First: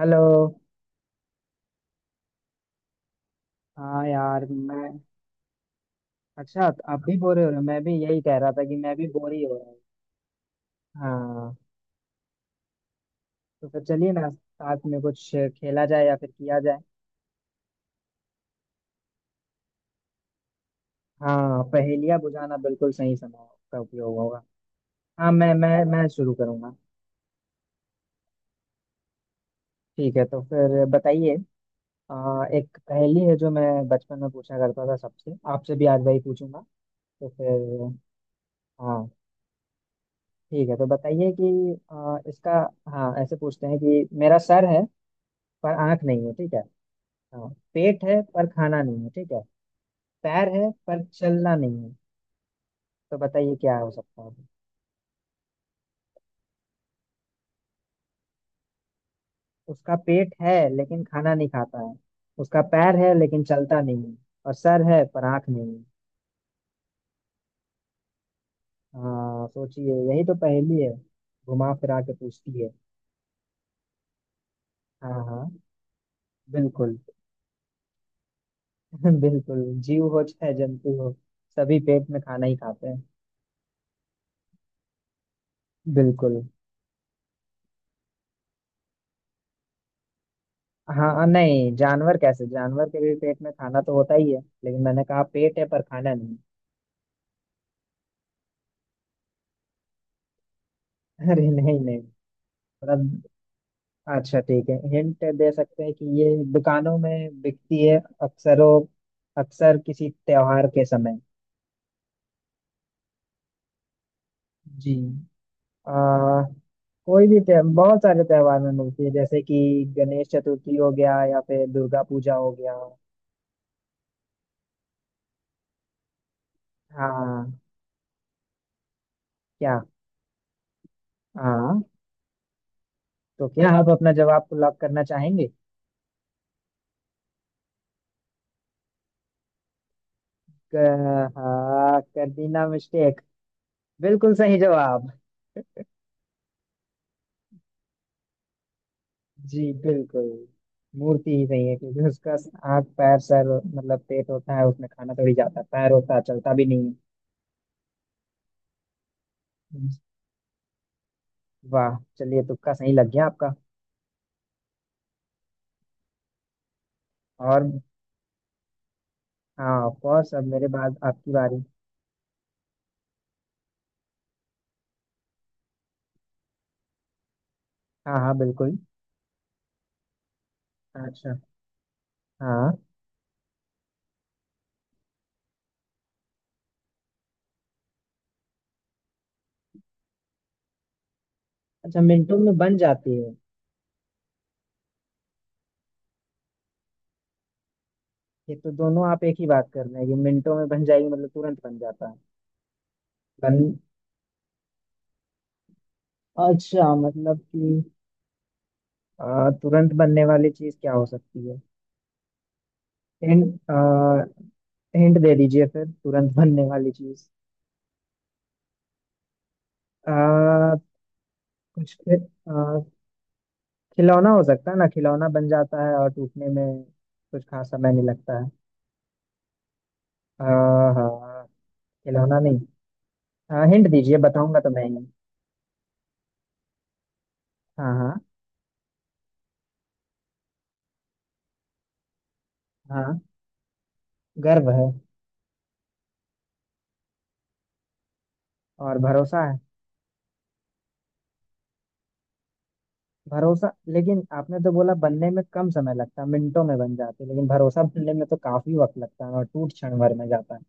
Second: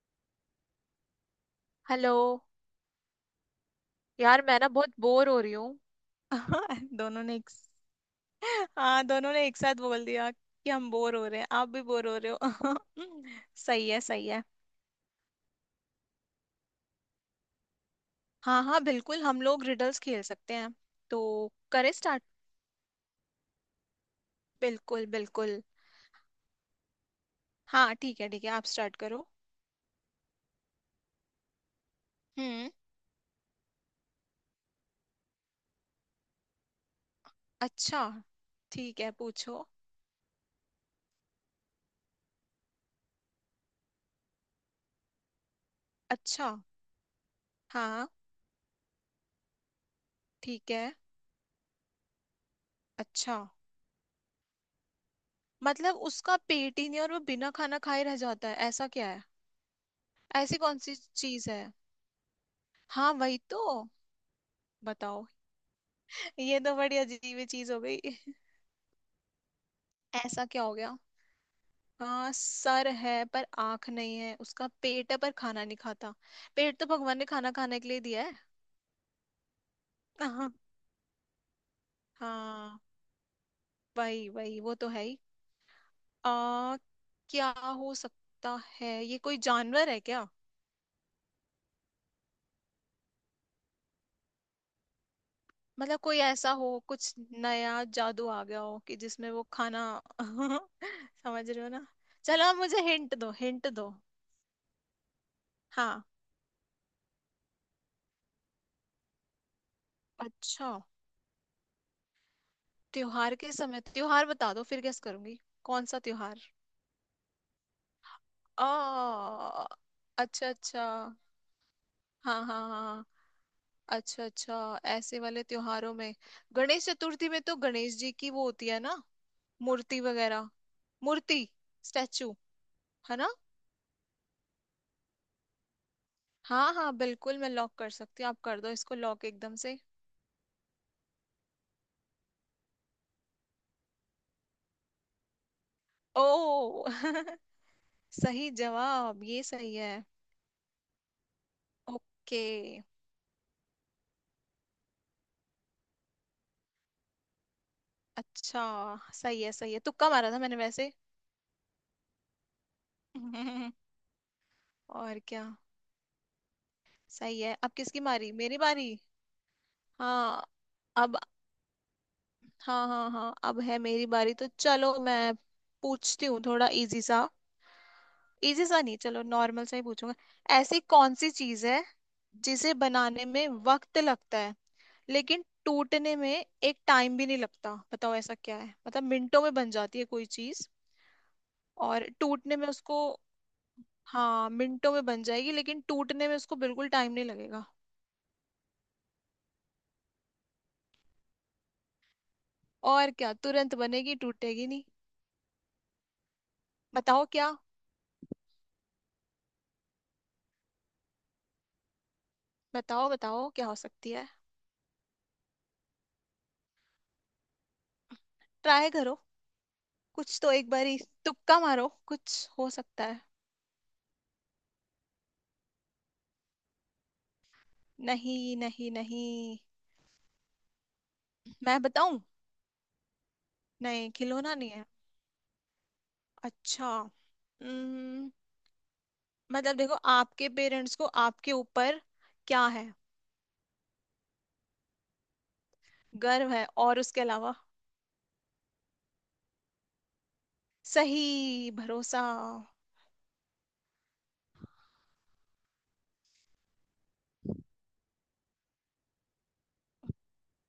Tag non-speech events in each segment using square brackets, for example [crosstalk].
Hello. Hello. हाँ यार यार मैं ना मैं। बहुत बोर हो रही हूँ। अच्छा। [laughs] आप भी दोनों ने बोर हो एक, रहे हो, मैं भी यही कह रहा था कि मैं हाँ भी बोर दोनों ही ने हो एक रहा साथ हूँ। बोल दिया कि हम बोर हो रहे हैं, हाँ। आप भी बोर हो रहे हो। [laughs] तो फिर सही है, चलिए ना, सही है। साथ में कुछ खेला जाए या फिर किया जाए। हाँ हाँ बिल्कुल, हम लोग रिडल्स खेल सकते हैं। तो हाँ, करें पहेलियाँ स्टार्ट। बुझाना बिल्कुल सही समय का उपयोग होगा। बिल्कुल हाँ, मैं बिल्कुल। मैं मैं शुरू करूँगा। हाँ ठीक है ठीक है, आप स्टार्ट करो। ठीक है, तो फिर बताइए। हम्म। एक पहेली है जो मैं बचपन में पूछा करता था सबसे, आपसे भी आज वही पूछूंगा। तो फिर। अच्छा, ठीक हाँ है पूछो। ठीक है, तो बताइए कि इसका। हाँ, ऐसे पूछते हैं कि मेरा सर है पर आँख नहीं है, अच्छा। ठीक है। हाँ। पेट हाँ। है पर खाना नहीं है, ठीक है। पैर है ठीक है। पर चलना नहीं है। तो अच्छा। बताइए क्या हो सकता है। मतलब उसका पेट ही नहीं और वो बिना खाना खाए रह जाता है? ऐसा क्या है? उसका पेट है ऐसी कौन सी लेकिन खाना नहीं चीज है? खाता है। उसका पैर हाँ है वही लेकिन चलता तो। नहीं है। और सर है पर बताओ। आंख नहीं है। ये तो बड़ी अजीब ही चीज हो गई। हाँ, सोचिए यही तो ऐसा क्या हो पहेली है। गया? घुमा फिरा के हाँ पूछती है। सर है पर आंख नहीं है, उसका पेट हाँ है पर हाँ खाना नहीं खाता। पेट तो बिल्कुल। भगवान ने खाना खाने के लिए दिया है। [laughs] बिल्कुल, जीव हो हाँ। चाहे जंतु हो, सभी पेट में खाना ही हाँ खाते हैं। वही वही वो तो है ही। बिल्कुल। आ, क्या हो सकता है? ये कोई जानवर है क्या? हाँ नहीं, जानवर कैसे, जानवर के भी पेट में खाना तो होता ही है, लेकिन मैंने कहा पेट है पर मतलब खाना कोई नहीं। ऐसा हो, कुछ नया जादू आ गया हो कि जिसमें वो खाना, [laughs] [laughs] अरे समझ रहे हो नहीं ना। नहीं। चलो मुझे हिंट मतलब, दो, हिंट दो। अच्छा ठीक है, हिंट दे सकते हैं हाँ। कि ये दुकानों में बिकती है अक्सरों अक्सर किसी त्योहार अच्छा के समय। त्योहार के समय? त्योहार बता दो फिर जी। गेस करूंगी। कौन आ, सा त्योहार? कोई भी त्योहार, बहुत सारे त्योहार में मिलती है, आ जैसे कि गणेश अच्छा चतुर्थी अच्छा। हो गया या फिर दुर्गा पूजा हाँ हो हाँ हाँ गया। हाँ। अच्छा अच्छा, ऐसे वाले त्योहारों में। गणेश चतुर्थी में हाँ। तो गणेश जी की वो होती है ना, क्या। मूर्ति वगैरह। मूर्ति, हाँ। स्टैचू, है ना? तो क्या आप अपना जवाब को लॉक करना चाहेंगे। हाँ हाँ बिल्कुल, मैं लॉक कर सकती हूँ। आप कर दो इसको लॉक एकदम से। हाँ, कर दी ना मिस्टेक। बिल्कुल सही जवाब। ओ [laughs] सही जवाब, ये जी सही है। बिल्कुल। मूर्ति ही सही है, क्योंकि उसका ओके। हाथ, पैर, सर, मतलब पेट होता है उसमें खाना थोड़ी जाता है, पैर होता है चलता भी नहीं अच्छा सही है सही है, है। तुक्का मारा था मैंने वैसे। वाह, चलिए तुक्का सही लग गया आपका। [laughs] और क्या। सही है। और। अब किसकी बारी? मेरी बारी। हाँ, ऑफ कोर्स, अब हाँ। मेरे बाद अब, आपकी बारी। हाँ हाँ हाँ अब है मेरी बारी, तो चलो मैं पूछती हूँ थोड़ा इजी सा। हाँ हाँ इजी बिल्कुल। सा नहीं, चलो नॉर्मल सा ही पूछूंगा। ऐसी कौन सी अच्छा। चीज है जिसे हाँ। बनाने में वक्त लगता है लेकिन टूटने में एक टाइम भी नहीं लगता? बताओ ऐसा क्या है। मतलब मिनटों में बन जाती है कोई चीज, अच्छा, और मिनटों में टूटने में बन उसको। जाती है। हाँ मिनटों में बन जाएगी लेकिन टूटने में उसको बिल्कुल टाइम नहीं लगेगा। ये तो दोनों आप एक ही बात कर रहे हैं, ये मिनटों में बन जाएगी मतलब तुरंत बन जाता है। और क्या, तुरंत बन बनेगी टूटेगी नहीं। अच्छा, बताओ मतलब क्या। कि तुरंत बनने वाली चीज क्या हो सकती है। बताओ बताओ क्या हिंट हो सकती है। हिंट दे दीजिए फिर, तुरंत बनने वाली चीज। ट्राई करो। कुछ तो एक आ बारी तुक्का मारो, कुछ खि- कुछ हो आ, सकता है। खिलौना हो सकता है ना, खिलौना बन जाता है और टूटने में कुछ खास समय नहीं लगता है। नहीं नहीं नहीं। आ, हाँ, मैं बताऊं? खिलौना नहीं। हाँ, हिंट नहीं दीजिए, खिलौना बताऊंगा तो नहीं मैं है। ही। अच्छा। हाँ हाँ उम्म, मतलब देखो, आपके पेरेंट्स को आपके ऊपर क्या है? हाँ। गर्व है। गर्व है? और उसके अलावा? और भरोसा है। सही, भरोसा। भरोसा, लेकिन आपने तो बोला बनने में कम समय लगता है, मिनटों में बन जाती है, लेकिन भरोसा बनने में तो काफी वक्त लगता है और टूट क्षण भर में जाता है।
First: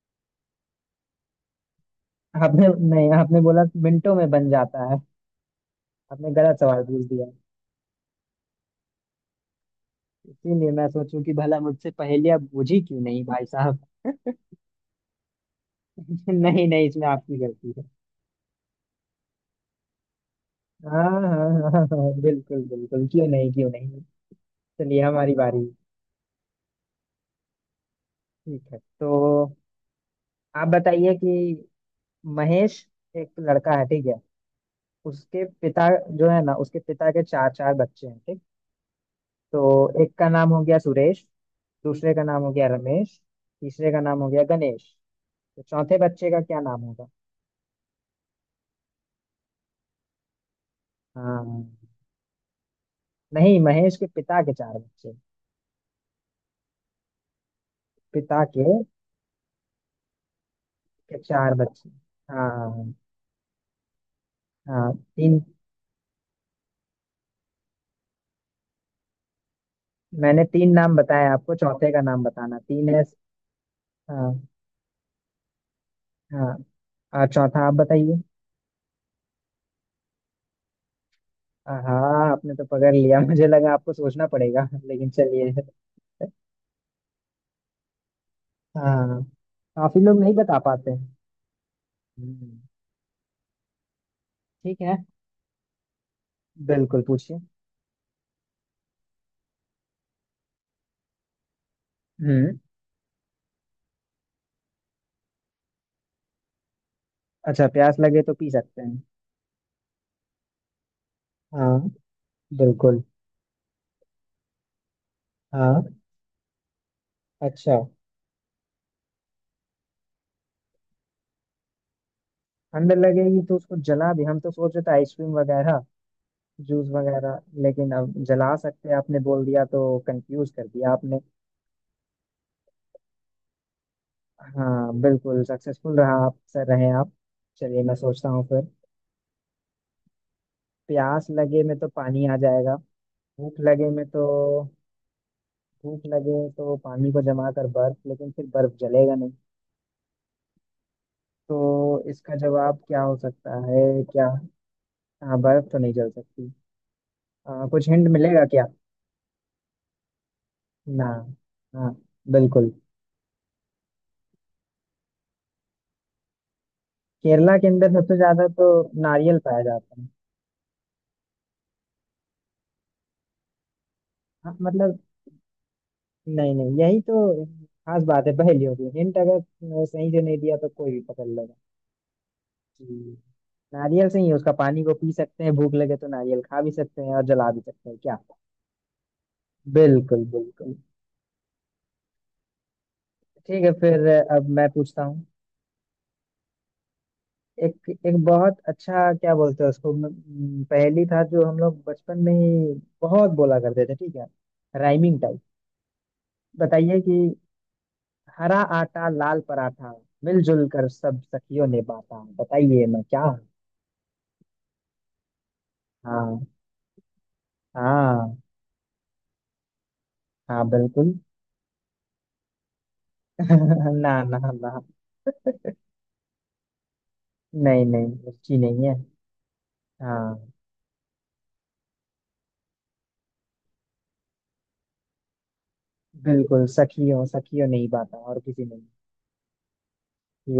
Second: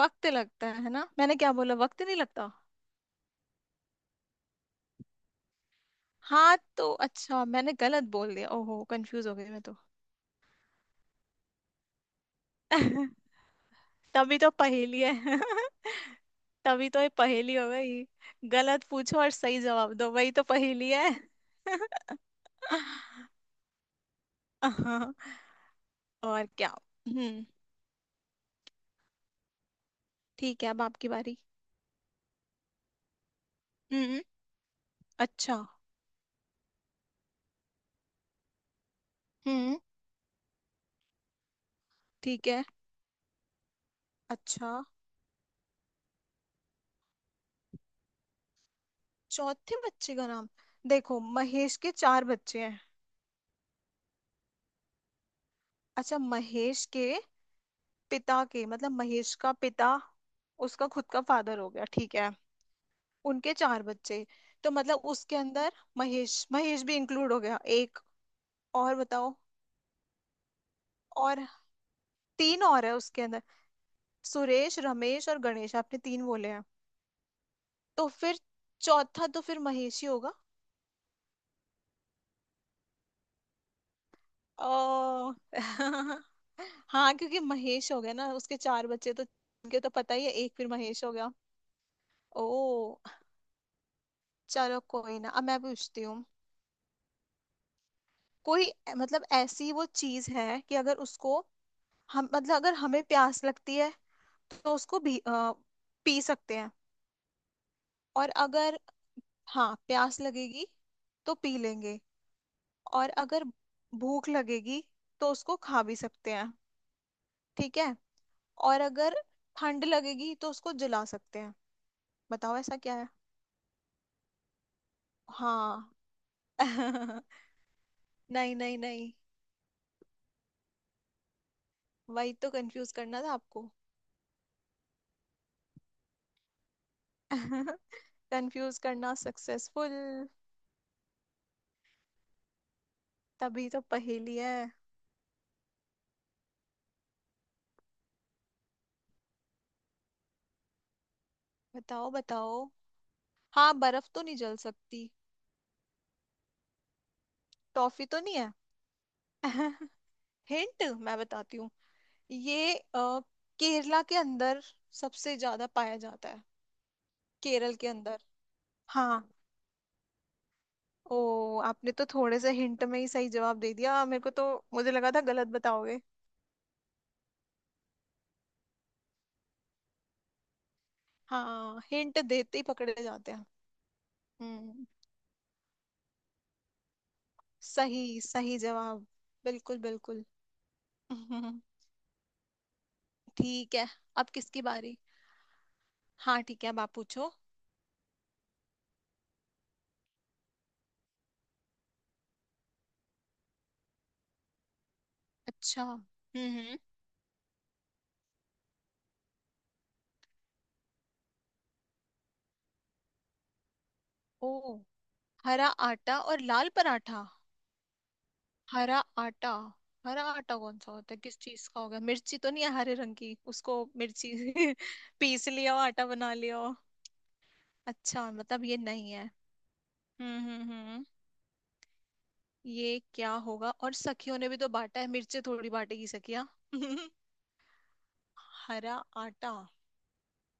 वक्त लगता है ना, मैंने क्या बोला? वक्त नहीं लगता। आपने नहीं, आपने बोला मिनटों में बन जाता है। आपने गलत हाँ सवाल तो पूछ दिया। अच्छा मैंने गलत बोल दिया, ओहो कंफ्यूज हो गई मैं तो। इसीलिए मैं सोचूं कि भला मुझसे पहले आप बुझी क्यों नहीं [laughs] भाई साहब। [laughs] तभी तो पहेली है। [laughs] नहीं नहीं, तभी तो इसमें ये आपकी पहेली हो गलती है। गई। गलत पूछो और सही जवाब दो, वही तो पहेली हाँ है। हाँ हाँ हाँ हाँ, [laughs] बिल्कुल बिल्कुल, क्यों नहीं क्यों नहीं। चलिए हाँ। हमारी बारी। और क्या। हम्म। ठीक है, तो ठीक आप है अब आपकी बताइए कि बारी। महेश एक लड़का है, ठीक है। हम्म। उसके अच्छा। पिता, जो है ना, उसके पिता के चार चार बच्चे हैं, ठीक। हम्म। तो एक का नाम हो गया सुरेश। दूसरे का नाम ठीक हो है। गया रमेश। तीसरे का नाम हो गया अच्छा। गणेश। तो चौथे बच्चे का क्या नाम होगा। चौथे बच्चे का नाम? देखो हाँ महेश के चार बच्चे हैं। नहीं, महेश के पिता के चार बच्चे। अच्छा महेश के पिता पिता के मतलब, महेश का पिता उसका खुद के का चार फादर हो गया बच्चे। ठीक है। हाँ हाँ। उनके चार बच्चे, तो हाँ, मतलब उसके तीन। अंदर महेश, महेश भी इंक्लूड हो गया एक। और बताओ। मैंने तीन नाम बताए, और आपको चौथे का नाम बताना, तीन और है तीन है। उसके अंदर? हाँ सुरेश रमेश और गणेश, आपने तीन बोले हाँ। हैं। और चौथा आप तो बताइए। फिर, चौथा तो फिर महेश ही होगा। हाँ, आपने तो पकड़ लिया, मुझे लगा आपको सोचना पड़ेगा, लेकिन ओ चलिए। [laughs] हाँ क्योंकि महेश हो गया ना उसके चार बच्चे, हाँ, तो उनके तो काफी पता लोग ही है, नहीं एक बता फिर पाते महेश हो हैं। गया। हम्म। ओ। ठीक चलो है, कोई ना, अब मैं पूछती हूँ। बिल्कुल पूछिए। कोई, मतलब ऐसी वो चीज है कि अगर उसको, हम मतलब हम्म। अगर हमें प्यास लगती है तो उसको भी पी सकते हैं। अच्छा, प्यास लगे और तो पी अगर, सकते हैं। हाँ प्यास लगेगी तो पी हाँ लेंगे। बिल्कुल। और अगर भूख लगेगी तो उसको खा भी हाँ। सकते हैं। अच्छा, ठीक है। और अगर ठंड लगेगी तो उसको जला सकते हैं। बताओ ऐसा ठंड क्या है। लगेगी तो उसको जला भी, हम तो सोच रहे थे आइसक्रीम वगैरह, हाँ। जूस [laughs] वगैरह, लेकिन अब जला नहीं नहीं सकते हैं नहीं, आपने बोल दिया तो कंफ्यूज कर दिया आपने। वही तो कंफ्यूज करना था आपको। हाँ, बिल्कुल सक्सेसफुल रहा, आप सर रहे आप। चलिए मैं [laughs] सोचता हूँ फिर। कंफ्यूज करना सक्सेसफुल। प्यास लगे में तो पानी आ जाएगा। भूख तभी तो लगे में तो पहेली है। भूख लगे तो पानी को जमा कर बर्फ, लेकिन फिर बर्फ जलेगा नहीं। तो बताओ इसका बताओ। जवाब क्या हो सकता हाँ है बर्फ तो क्या। नहीं जल सकती। हाँ, बर्फ तो नहीं जल सकती। कुछ टॉफी हिंट तो नहीं मिलेगा क्या। है। [laughs] हिंट ना। मैं बताती हूँ। हाँ बिल्कुल। ये केरला के अंदर सबसे ज्यादा पाया जाता है। केरला के केरल अंदर के सबसे अंदर। ज्यादा तो हाँ। नारियल पाया जाता है। ओ आपने तो थोड़े से हिंट में ही सही जवाब दे दिया मेरे को तो। हाँ मुझे मतलब, लगा था गलत बताओगे। नहीं नहीं, यही तो खास बात है पहेलियों की, हिंट अगर सही से नहीं दिया तो कोई भी पकड़ लेगा। हाँ, हिंट देते ही पकड़े जी। जाते हैं। नारियल से ही उसका पानी हम्म। को पी सकते हैं, भूख लगे तो नारियल खा भी सकते हैं और जला भी सकते हैं क्या। सही, सही जवाब। बिल्कुल बिल्कुल बिल्कुल। बिल्कुल। [laughs] हम्म। ठीक है ठीक है। फिर अब अब किसकी मैं बारी? पूछता हूँ। हाँ ठीक है अब आप पूछो। एक एक बहुत अच्छा, क्या बोलते हैं उसको, म, म, पहेली था जो हम लोग बचपन में ही बहुत बोला करते थे, ठीक है। Rhyming type. अच्छा। बताइए कि हरा आटा, लाल पराठा, मिलजुल कर सब सखियों ने बांटा, बताइए मैं क्या हूँ। ओ। हरा आटा और हाँ लाल पराठा। हाँ। हरा आटा। हरा आटा हाँ कौन सा बिल्कुल। होता है, किस चीज का होगा? मिर्ची तो नहीं है, हरे रंग की उसको, [laughs] ना मिर्ची ना [laughs] ना। पीस लिया हो आटा बना लिया हो। नहीं नहीं, अच्छा उसकी मतलब ये नहीं है। नहीं है। हाँ, हम्म। ये क्या होगा, और सखियों ने भी तो बांटा है, मिर्ची थोड़ी बांटेगी सखिया। बिल्कुल, [laughs] सखियों सखियों नहीं पाता और किसी नहीं। हरा आटा,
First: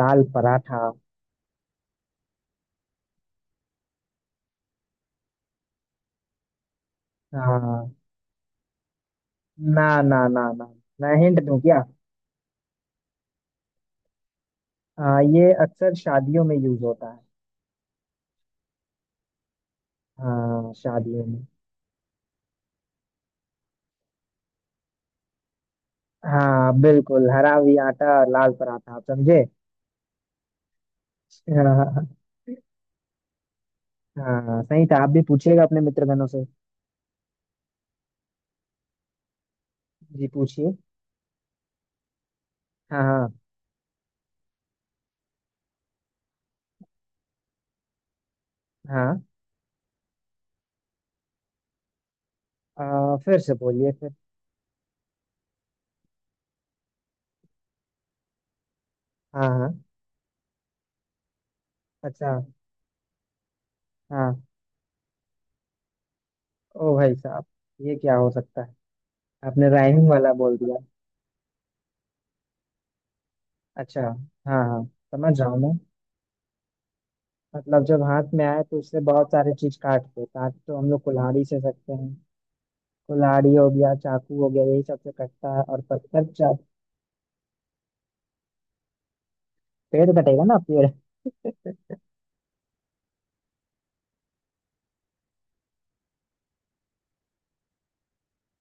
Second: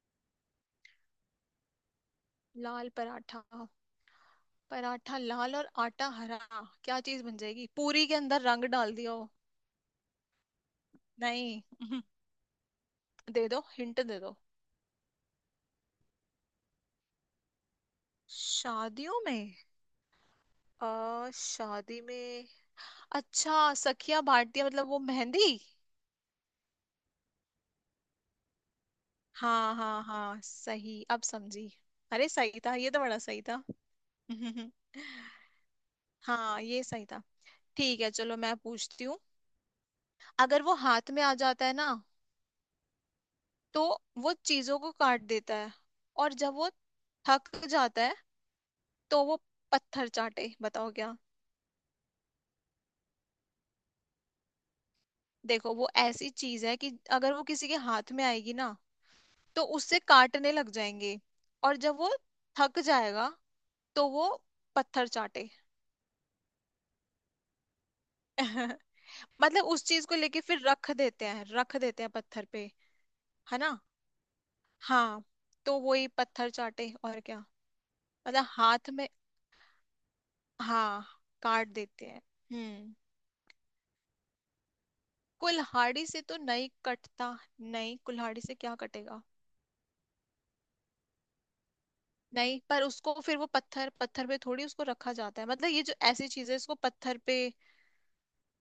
लाल पराठा। लाल पराठा। पराठा लाल और आटा हरा। क्या चीज बन जाएगी? हाँ, पूरी के अंदर रंग डाल दिया हो? ना ना ना ना। मैं हिंट दूं नहीं। क्या। [laughs] दे दो हिंट दे दो। हाँ, ये अक्सर शादियों में यूज होता है। शादियों में? हाँ, शादियों में। शादी में? अच्छा सखिया, भारतीय, मतलब वो मेहंदी? हाँ बिल्कुल, हरा भी आटा और लाल पराठा, आप समझे। हाँ हाँ हाँ सही, अब समझी। हाँ अरे सही था, ये तो बड़ा सही था। हाँ, सही [laughs] था, आप भी पूछिएगा अपने मित्र गणों से। हाँ ये सही था। ठीक है चलो मैं पूछती हूँ। जी अगर वो पूछिए। हाथ में आ जाता है ना हाँ हाँ तो वो चीजों को काट देता है, और जब वो थक जाता है हाँ। तो वो पत्थर चाटे। बताओ क्या। फिर से बोलिए फिर। देखो वो ऐसी चीज है कि अगर वो किसी के हाथ में आएगी ना हाँ तो हाँ। उससे काटने लग जाएंगे, और जब वो अच्छा। थक जाएगा तो वो हाँ। पत्थर चाटे। ओ भाई साहब, ये क्या हो सकता है। [laughs] मतलब आपने उस चीज राइमिंग को वाला लेके बोल फिर दिया। रख देते हैं, रख देते हैं पत्थर पे, है ना? अच्छा। हाँ हाँ, हाँ समझ रहा हूँ मैं। तो वही पत्थर चाटे, और क्या। मतलब जब हाथ में मतलब आए तो हाथ उससे में, बहुत सारे चीज काटते हैं, काट तो हम लोग हाँ कुल्हाड़ी से काट सकते देते हैं। हैं। हम्म। कुल्हाड़ी हो गया, चाकू हो गया, यही सबसे कटता है और कुल्हाड़ी से पत्थर तो चा। नहीं कटता। नहीं कुल्हाड़ी से क्या कटेगा? पेड़ कटेगा ना, पेड़। [laughs] नहीं पर उसको फिर वो पत्थर पत्थर पे थोड़ी उसको रखा जाता है, मतलब ये जो ऐसी चीजें इसको पत्थर पे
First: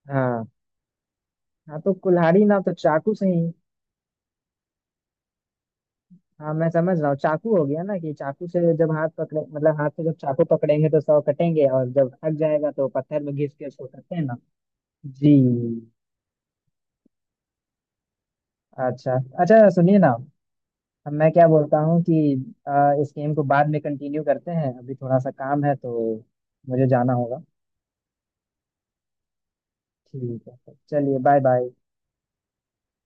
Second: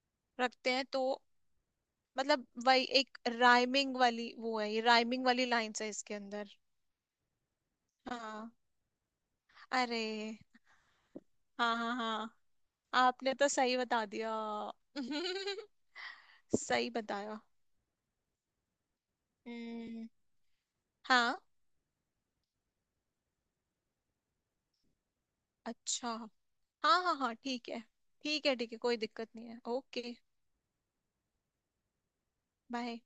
हाँ रखते हैं तो। हाँ, तो कुल्हाड़ी मतलब ना तो वही चाकू एक से ही। राइमिंग वाली वो है, ये राइमिंग वाली लाइंस है इसके हाँ, अंदर। मैं समझ रहा हूँ, चाकू हो गया ना, कि चाकू हाँ। से जब हाथ पकड़े, मतलब हाथ अरे से जब चाकू पकड़ेंगे तो सौ कटेंगे, हाँ और हाँ जब हाँ, थक जाएगा तो पत्थर में आपने तो घिस के सही उसको बता करते हैं दिया। ना। जी। [laughs] सही बताया। अच्छा अच्छा, सुनिए ना। हम्म। अब मैं हाँ। क्या बोलता हूँ कि इस गेम को बाद में कंटिन्यू करते हैं, अभी थोड़ा सा काम है अच्छा। तो मुझे हाँ जाना हाँ हाँ होगा। ठीक है, ठीक है ठीक है कोई दिक्कत नहीं है, ओके। ठीक है, चलिए बाय बाय। बाय।